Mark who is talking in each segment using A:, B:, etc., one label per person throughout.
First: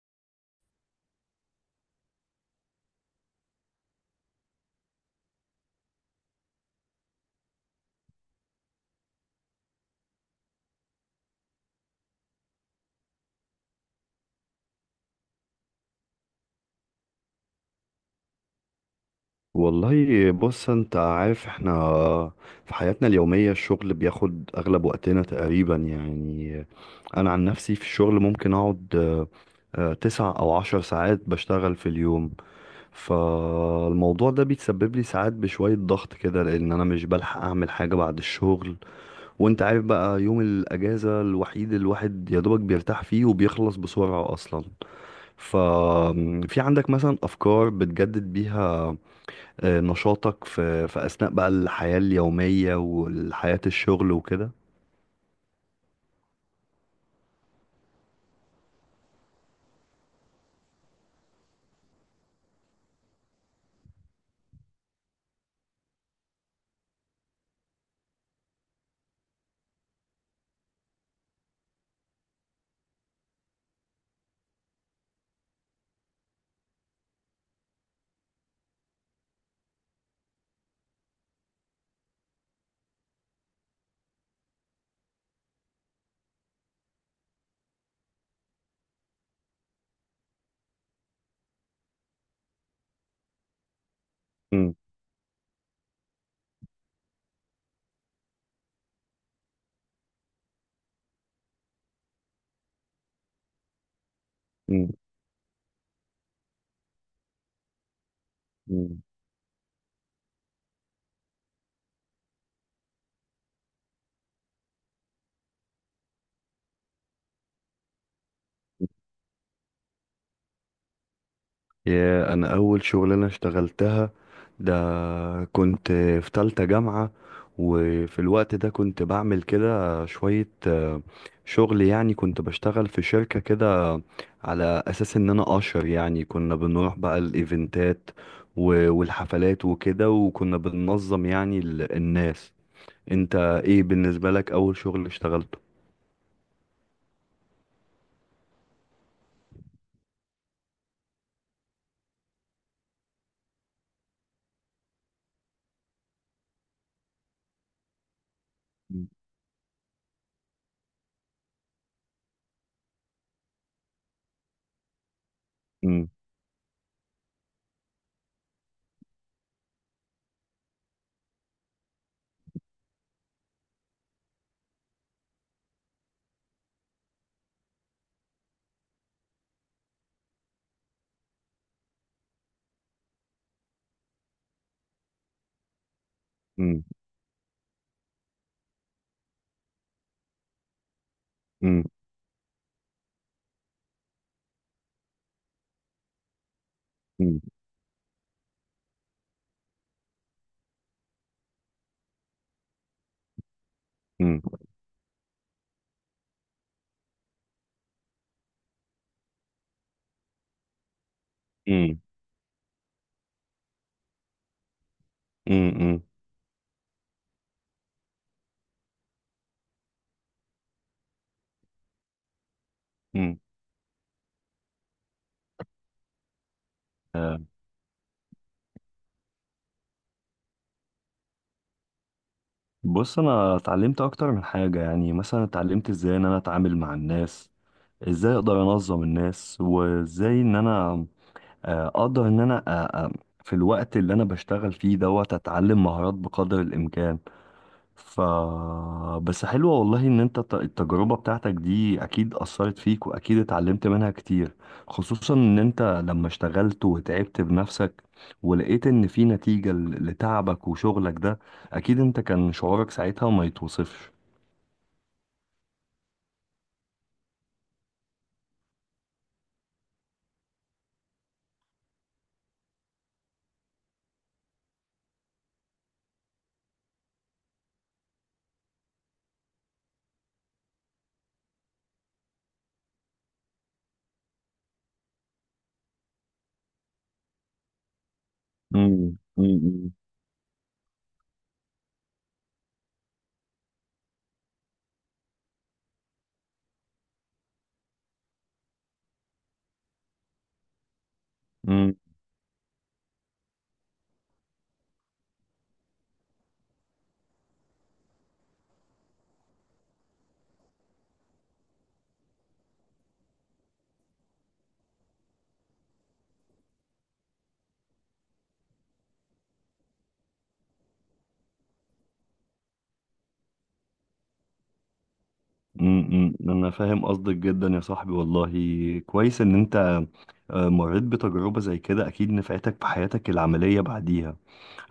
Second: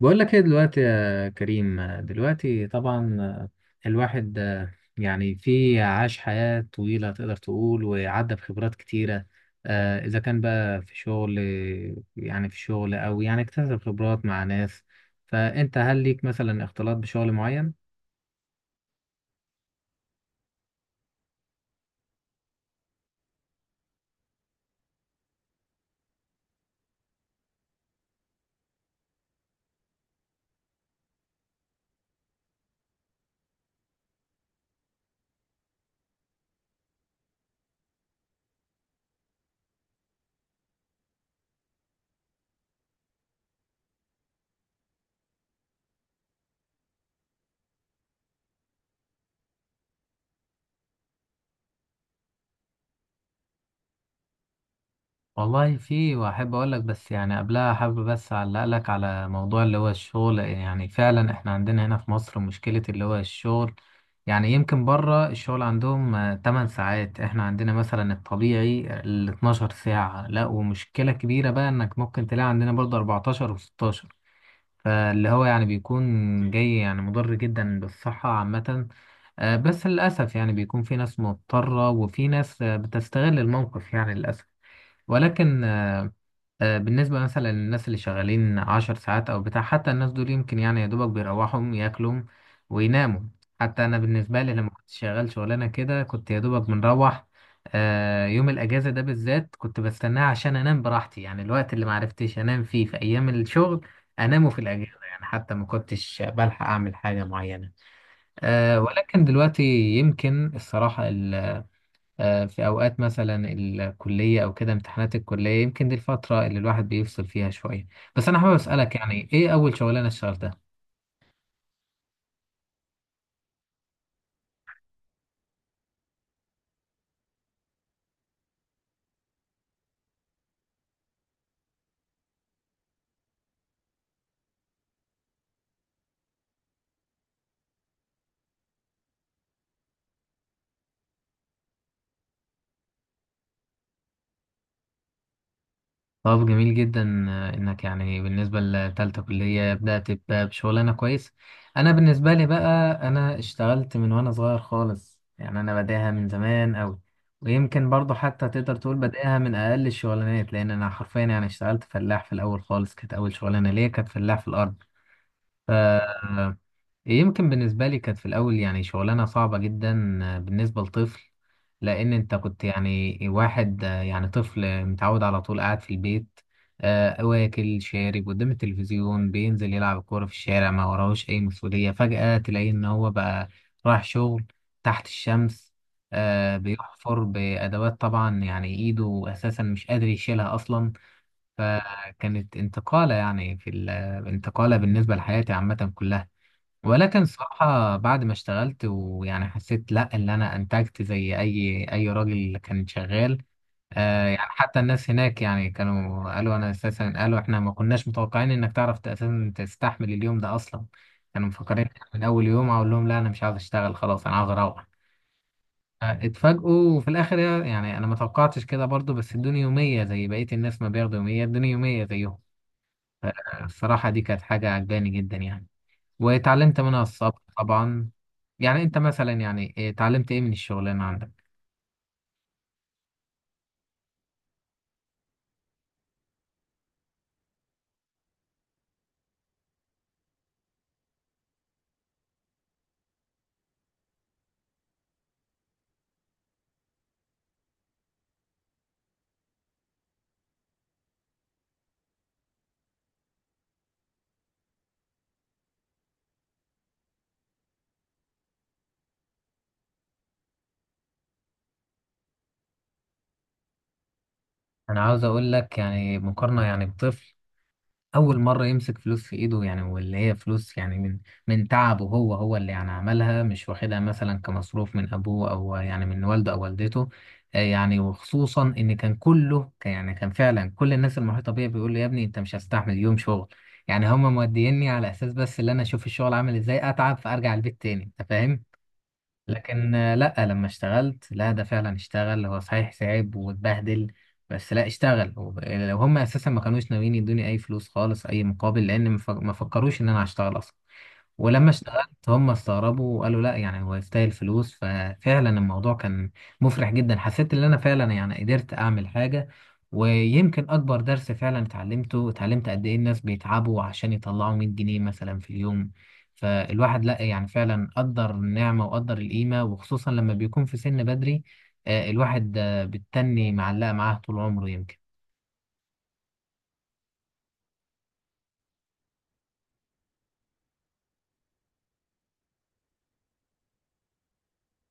A: بقول لك ايه دلوقتي يا كريم. دلوقتي طبعا الواحد يعني في عاش حياة طويلة تقدر تقول وعدى بخبرات كتيرة. إذا كان بقى في شغل، يعني في شغل أو يعني اكتسب خبرات مع ناس، فأنت هل ليك مثلا اختلاط بشغل معين؟
B: والله بص انت عارف احنا في حياتنا اليومية الشغل بياخد اغلب وقتنا تقريبا، يعني انا عن نفسي في الشغل ممكن اقعد 9 أو 10 ساعات بشتغل في اليوم. فالموضوع ده بيتسبب لي ساعات بشوية ضغط كده، لان انا مش بلحق اعمل حاجة بعد الشغل. وانت عارف بقى يوم الاجازة الوحيد الواحد يا دوبك بيرتاح فيه وبيخلص بسرعة اصلا. ففي عندك مثلا افكار بتجدد بيها نشاطك في أثناء بقى الحياة اليومية والحياة الشغل وكده؟
A: والله في، واحب اقول لك، بس يعني قبلها حابب بس اعلق لك على موضوع اللي هو الشغل. يعني فعلا احنا عندنا هنا في مصر مشكلة اللي هو الشغل. يعني يمكن بره الشغل عندهم 8 ساعات، احنا عندنا مثلا الطبيعي ال 12 ساعة، لا ومشكلة كبيرة بقى انك ممكن تلاقي عندنا برضه 14 و16. فاللي هو يعني بيكون جاي يعني مضر جدا بالصحة عامة. بس للأسف يعني بيكون في ناس مضطرة وفي ناس بتستغل الموقف يعني للأسف. ولكن بالنسبة مثلا للناس اللي شغالين 10 ساعات أو بتاع، حتى الناس دول يمكن يعني يا دوبك بيروحوا ياكلوا ويناموا. حتى أنا بالنسبة لي لما
B: مم.
A: كنت شغال شغلانة كده كنت يا دوبك بنروح. يوم الأجازة ده بالذات كنت بستناه عشان أنام براحتي، يعني الوقت اللي معرفتش أنام فيه في أيام الشغل أنامه في
B: مم.
A: الأجازة. يعني حتى ما كنتش بلحق أعمل حاجة معينة.
B: مم.
A: ولكن دلوقتي يمكن الصراحة في أوقات مثلا الكلية أو كده امتحانات الكلية، يمكن دي الفترة اللي الواحد بيفصل فيها شوية. بس أنا حابب أسألك، يعني إيه أول شغلانة اشتغلتها؟
B: يا، أنا أول شغلانة اشتغلتها ده كنت في تالتة جامعة. وفي الوقت ده كنت بعمل كده شوية شغل، يعني كنت بشتغل في شركة كده على أساس إن أنا أشر، يعني كنا بنروح بقى الإيفنتات والحفلات وكده، وكنا بننظم يعني الناس. انت ايه بالنسبة لك اول شغل اشتغلته؟
A: طب جميل جدا إنك يعني بالنسبة لتالتة كلية بدأت بشغلانة كويس. أنا بالنسبة لي بقى أنا اشتغلت من وأنا صغير خالص، يعني أنا بداها من زمان أوي. ويمكن برضه حتى تقدر تقول بداها من أقل الشغلانات، لأن أنا حرفيا يعني اشتغلت فلاح في الأول خالص. كانت أول شغلانة ليا كانت فلاح في الأرض.
B: مم.
A: يمكن بالنسبة لي كانت في الأول يعني شغلانة صعبة جدا بالنسبة لطفل، لأن أنت كنت يعني واحد يعني طفل متعود على طول قاعد في البيت، واكل شارب قدام التلفزيون، بينزل يلعب كورة في الشارع، ما وراهوش أي مسؤولية. فجأة تلاقيه إن هو بقى رايح شغل تحت الشمس،
B: مم.
A: بيحفر بأدوات، طبعا يعني إيده أساسا مش قادر يشيلها أصلا.
B: مم.
A: فكانت انتقالة، يعني في الانتقالة بالنسبة لحياتي عامة كلها. ولكن
B: مم.
A: الصراحة بعد ما اشتغلت ويعني حسيت، لا اللي انا انتجت زي اي، راجل كان شغال. آه يعني حتى الناس هناك يعني كانوا قالوا انا، اساسا قالوا احنا ما كناش متوقعين انك تعرف اساسا تستحمل اليوم ده اصلا. كانوا مفكرين
B: مم.
A: من اول يوم اقول لهم لا انا مش عاوز اشتغل خلاص انا عاوز اروح.
B: مم. مم.
A: اتفاجئوا في الاخر. يعني انا ما توقعتش كده برضو، بس ادوني يومية زي بقية الناس ما بياخدوا يومية، ادوني يومية زيهم.
B: مم.
A: الصراحة دي كانت حاجة عجباني جدا يعني، واتعلمت منها الصبر طبعا. يعني انت مثلا يعني إيه اتعلمت ايه من الشغلانه عندك؟
B: بص انا اتعلمت اكتر من حاجة، يعني مثلا اتعلمت ازاي ان انا اتعامل مع الناس، ازاي اقدر انظم الناس، وازاي ان انا اقدر ان انا آه، في الوقت اللي انا بشتغل فيه دوت اتعلم مهارات بقدر الامكان. ف بس حلوة والله ان انت التجربة بتاعتك دي اكيد اثرت فيك واكيد اتعلمت منها كتير، خصوصا ان انت لما اشتغلت وتعبت بنفسك ولقيت ان في نتيجة لتعبك وشغلك ده، اكيد انت كان شعورك ساعتها ما يتوصفش.
A: انا عاوز اقول لك يعني مقارنه يعني بطفل اول مره يمسك فلوس في ايده، يعني واللي هي فلوس يعني من من تعبه هو، هو اللي يعني عملها، مش واخدها مثلا كمصروف من ابوه او يعني من والده او والدته. يعني وخصوصا ان كان كله يعني كان فعلا كل الناس المحيطه بيا بيقول لي يا ابني انت مش هستحمل يوم شغل. يعني هم موديني على اساس بس اللي انا اشوف الشغل عامل ازاي، اتعب فارجع البيت تاني. انت فاهم؟
B: امم. امم.
A: لكن لا لما اشتغلت، لا ده فعلا اشتغل. هو صحيح تعب واتبهدل، بس لا اشتغل. لو هم اساسا ما كانوش ناويين يدوني اي فلوس خالص اي مقابل، لان ما فكروش ان انا هشتغل اصلا. ولما
B: امم.
A: اشتغلت هم استغربوا وقالوا لا يعني هو يستاهل فلوس. ففعلا الموضوع كان مفرح جدا. حسيت ان انا فعلا يعني قدرت اعمل حاجة. ويمكن اكبر درس فعلا اتعلمته، اتعلمت قد ايه الناس بيتعبوا عشان يطلعوا 100 جنيه مثلا في اليوم. فالواحد لا، يعني فعلا قدر النعمة وقدر القيمة، وخصوصا لما بيكون في سن بدري. الواحد بتتني معلقة معاه طول عمره يمكن.
B: امم. انا فاهم قصدك جدا يا صاحبي والله. كويس ان انت مريت بتجربة زي كده، اكيد نفعتك في حياتك العملية بعديها.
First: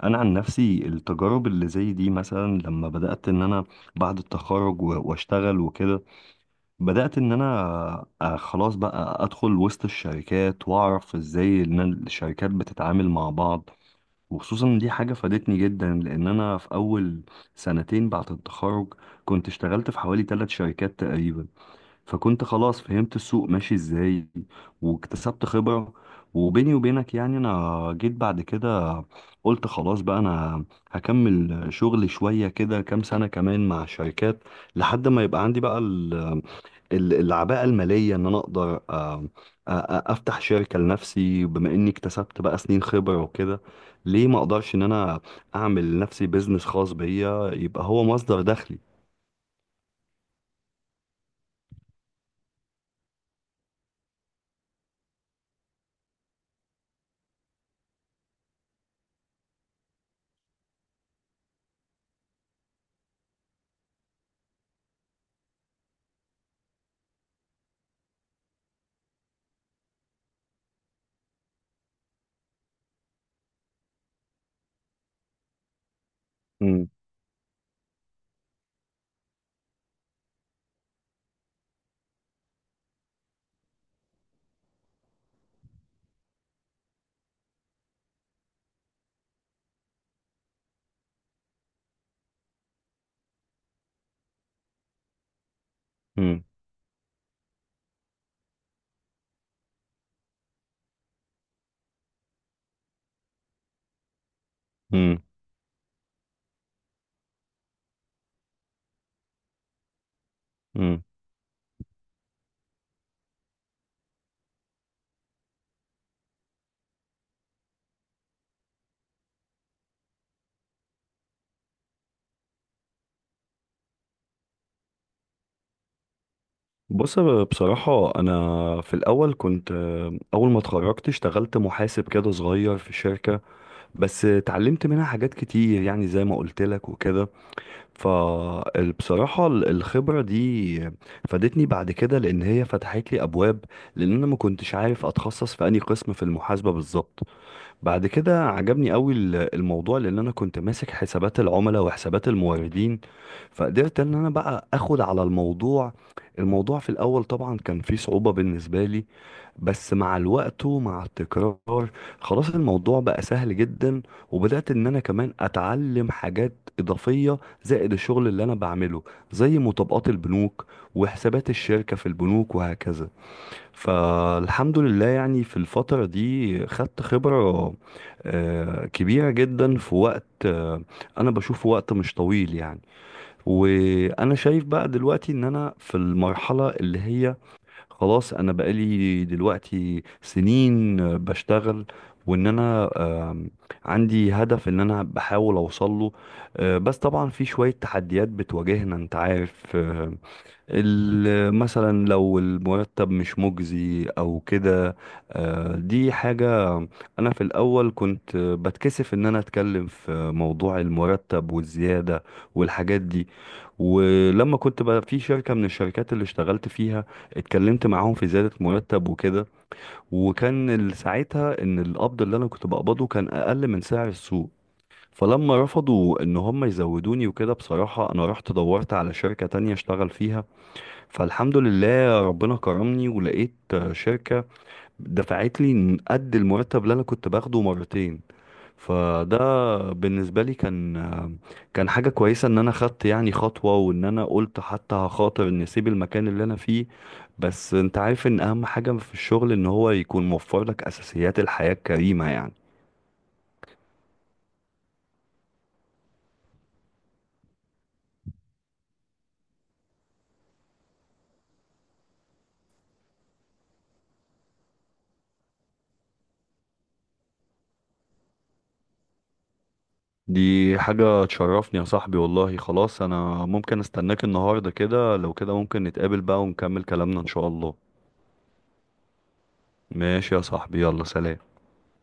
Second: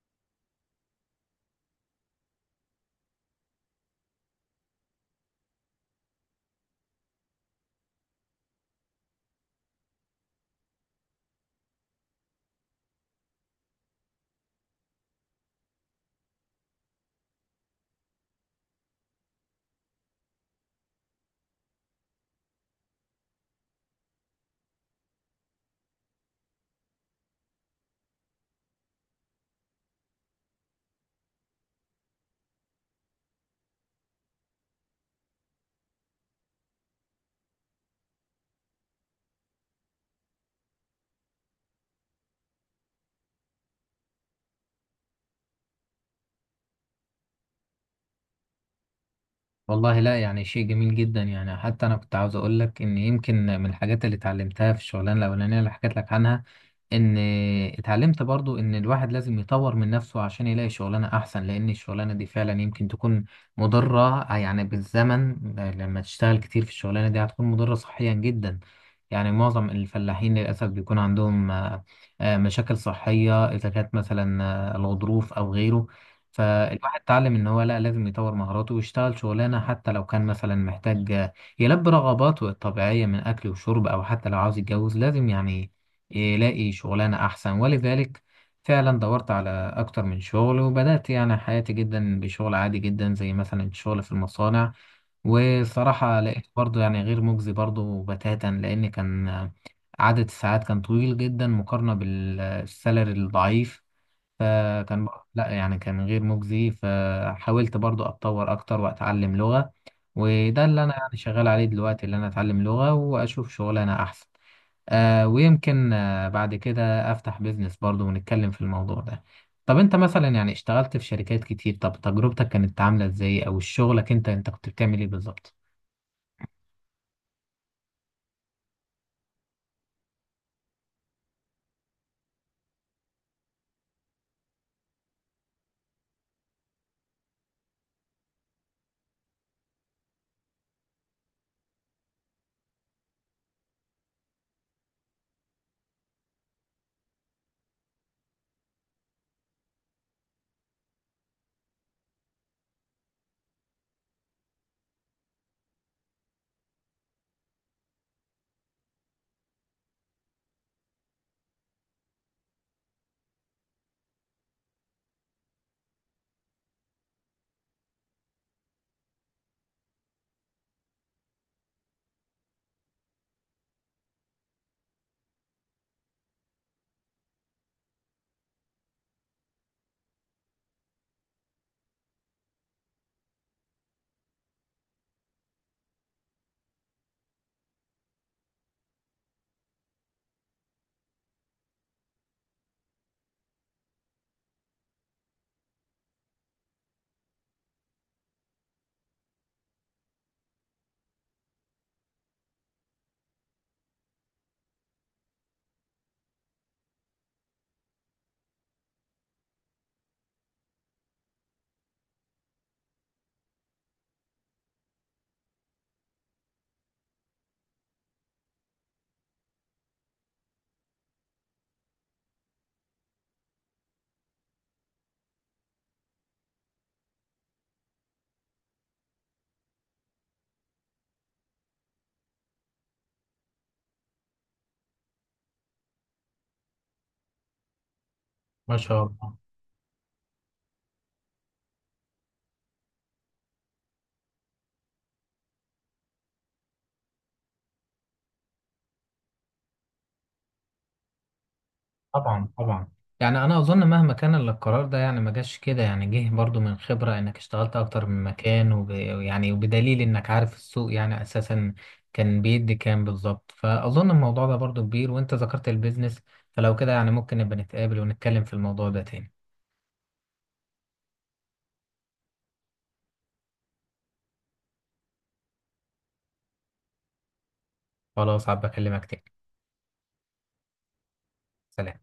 B: انا عن نفسي التجارب اللي زي دي مثلا لما بدات ان انا بعد التخرج واشتغل وكده، بدات ان انا خلاص بقى ادخل وسط الشركات واعرف ازاي ان الشركات بتتعامل مع بعض، وخصوصا إن دي حاجه فادتني جدا لان انا في اول سنتين بعد التخرج كنت اشتغلت في حوالي ثلاث شركات تقريبا، فكنت خلاص فهمت السوق ماشي ازاي واكتسبت خبرة. وبيني وبينك يعني انا جيت بعد كده قلت خلاص بقى انا هكمل شغل شوية كده كام سنة كمان مع شركات، لحد ما يبقى عندي بقى العباءة المالية ان انا اقدر افتح شركة لنفسي، بما اني اكتسبت بقى سنين خبرة وكده، ليه ما اقدرش ان انا اعمل لنفسي بيزنس خاص بيا يبقى هو مصدر دخلي؟
A: والله لا، يعني شيء جميل جدا. يعني حتى انا كنت عاوز اقول لك ان يمكن من الحاجات اللي اتعلمتها في الشغلانه الاولانيه اللي حكيت لك عنها، ان اتعلمت برضو ان الواحد لازم يطور من نفسه عشان يلاقي شغلانه احسن. لان الشغلانه دي فعلا يمكن تكون مضره يعني بالزمن. لما تشتغل كتير في الشغلانه دي هتكون مضره صحيا جدا. يعني معظم الفلاحين للاسف بيكون عندهم مشاكل صحيه، اذا كانت مثلا الغضروف او غيره.
B: مم.
A: فالواحد اتعلم ان هو لا، لازم يطور مهاراته ويشتغل شغلانه. حتى لو كان مثلا محتاج يلبي رغباته الطبيعيه من اكل وشرب، او حتى لو عاوز يتجوز، لازم يعني يلاقي شغلانه احسن. ولذلك فعلا دورت على اكتر من شغل، وبدات يعني حياتي جدا بشغل عادي جدا زي مثلا الشغل في المصانع. والصراحه
B: مم.
A: لقيت برضه يعني غير مجزي برضه بتاتا، لان كان عدد الساعات كان طويل جدا مقارنه بالسالري الضعيف.
B: مم.
A: لا يعني كان غير مجزي. فحاولت برضو اتطور اكتر واتعلم لغة، وده اللي انا
B: مم.
A: يعني شغال عليه دلوقتي، اللي انا اتعلم لغة واشوف شغلانة احسن. آه، ويمكن آه بعد كده افتح بيزنس برضو ونتكلم في الموضوع ده. طب انت مثلا يعني اشتغلت في شركات كتير، طب تجربتك كانت عاملة ازاي؟ او شغلك انت كنت بتعمل ايه بالظبط؟
B: بص بصراحة أنا في الأول كنت، أول ما اتخرجت اشتغلت محاسب كده صغير في شركة، بس اتعلمت منها حاجات كتير يعني زي ما قلت لك وكده. فبصراحة الخبرة دي فادتني بعد كده لأن هي فتحت لي أبواب، لأن أنا ما كنتش عارف أتخصص في أي قسم في المحاسبة بالظبط. بعد كده عجبني قوي الموضوع، لان انا كنت ماسك حسابات العملاء وحسابات الموردين، فقدرت ان انا بقى اخد على الموضوع. الموضوع في الاول طبعا كان فيه صعوبة بالنسبة لي، بس مع الوقت ومع التكرار خلاص الموضوع بقى سهل جدا، وبدأت ان انا كمان اتعلم حاجات اضافية زائد الشغل اللي انا بعمله، زي مطابقات البنوك وحسابات الشركة في البنوك وهكذا. فالحمد لله يعني في الفترة دي خدت خبرة كبيرة جدا في وقت، أنا بشوفه وقت مش طويل يعني. وأنا شايف بقى دلوقتي إن أنا في المرحلة اللي هي خلاص، أنا بقالي دلوقتي سنين بشتغل، وإن أنا آم، عندي هدف إن أنا بحاول أوصله. بس طبعا في شوية تحديات بتواجهنا أنت عارف، مثلا لو المرتب مش مجزي او كده. دي حاجة، انا في الاول كنت بتكسف ان انا اتكلم في موضوع المرتب والزيادة والحاجات دي. ولما كنت بقى في شركة من الشركات اللي اشتغلت فيها اتكلمت معاهم في زيادة مرتب وكده، وكان ساعتها ان القبض اللي انا كنت بقبضه كان اقل من سعر السوق. فلما رفضوا ان هم يزودوني وكده، بصراحة انا رحت دورت على شركة تانية اشتغل فيها، فالحمد لله ربنا كرمني ولقيت شركة دفعت لي قد المرتب اللي انا كنت باخده مرتين.
A: ما شاء الله.
B: فده بالنسبة لي كان حاجة كويسة ان انا خدت يعني خطوة وان انا قلت حتى هخاطر ان اسيب المكان اللي انا فيه، بس انت عارف ان اهم حاجة في الشغل ان هو يكون موفر لك اساسيات الحياة الكريمة
A: طبعا،
B: يعني.
A: طبعا. يعني انا اظن مهما كان القرار ده يعني ما جاش كده، يعني جه برضو من خبرة انك اشتغلت اكتر من مكان، يعني وبدليل انك عارف السوق يعني اساسا كان بيدي كام بالظبط. فاظن الموضوع ده برضو كبير، وانت ذكرت البيزنس، فلو كده يعني ممكن نبقى نتقابل ونتكلم في الموضوع ده تاني.
B: دي حاجة تشرفني يا صاحبي والله، خلاص انا ممكن استناك النهاردة كده، لو كده ممكن نتقابل بقى ونكمل كلامنا ان شاء الله.
A: خلاص، عب اكلمك تاني.
B: ماشي يا صاحبي، يلا سلام.
A: سلام.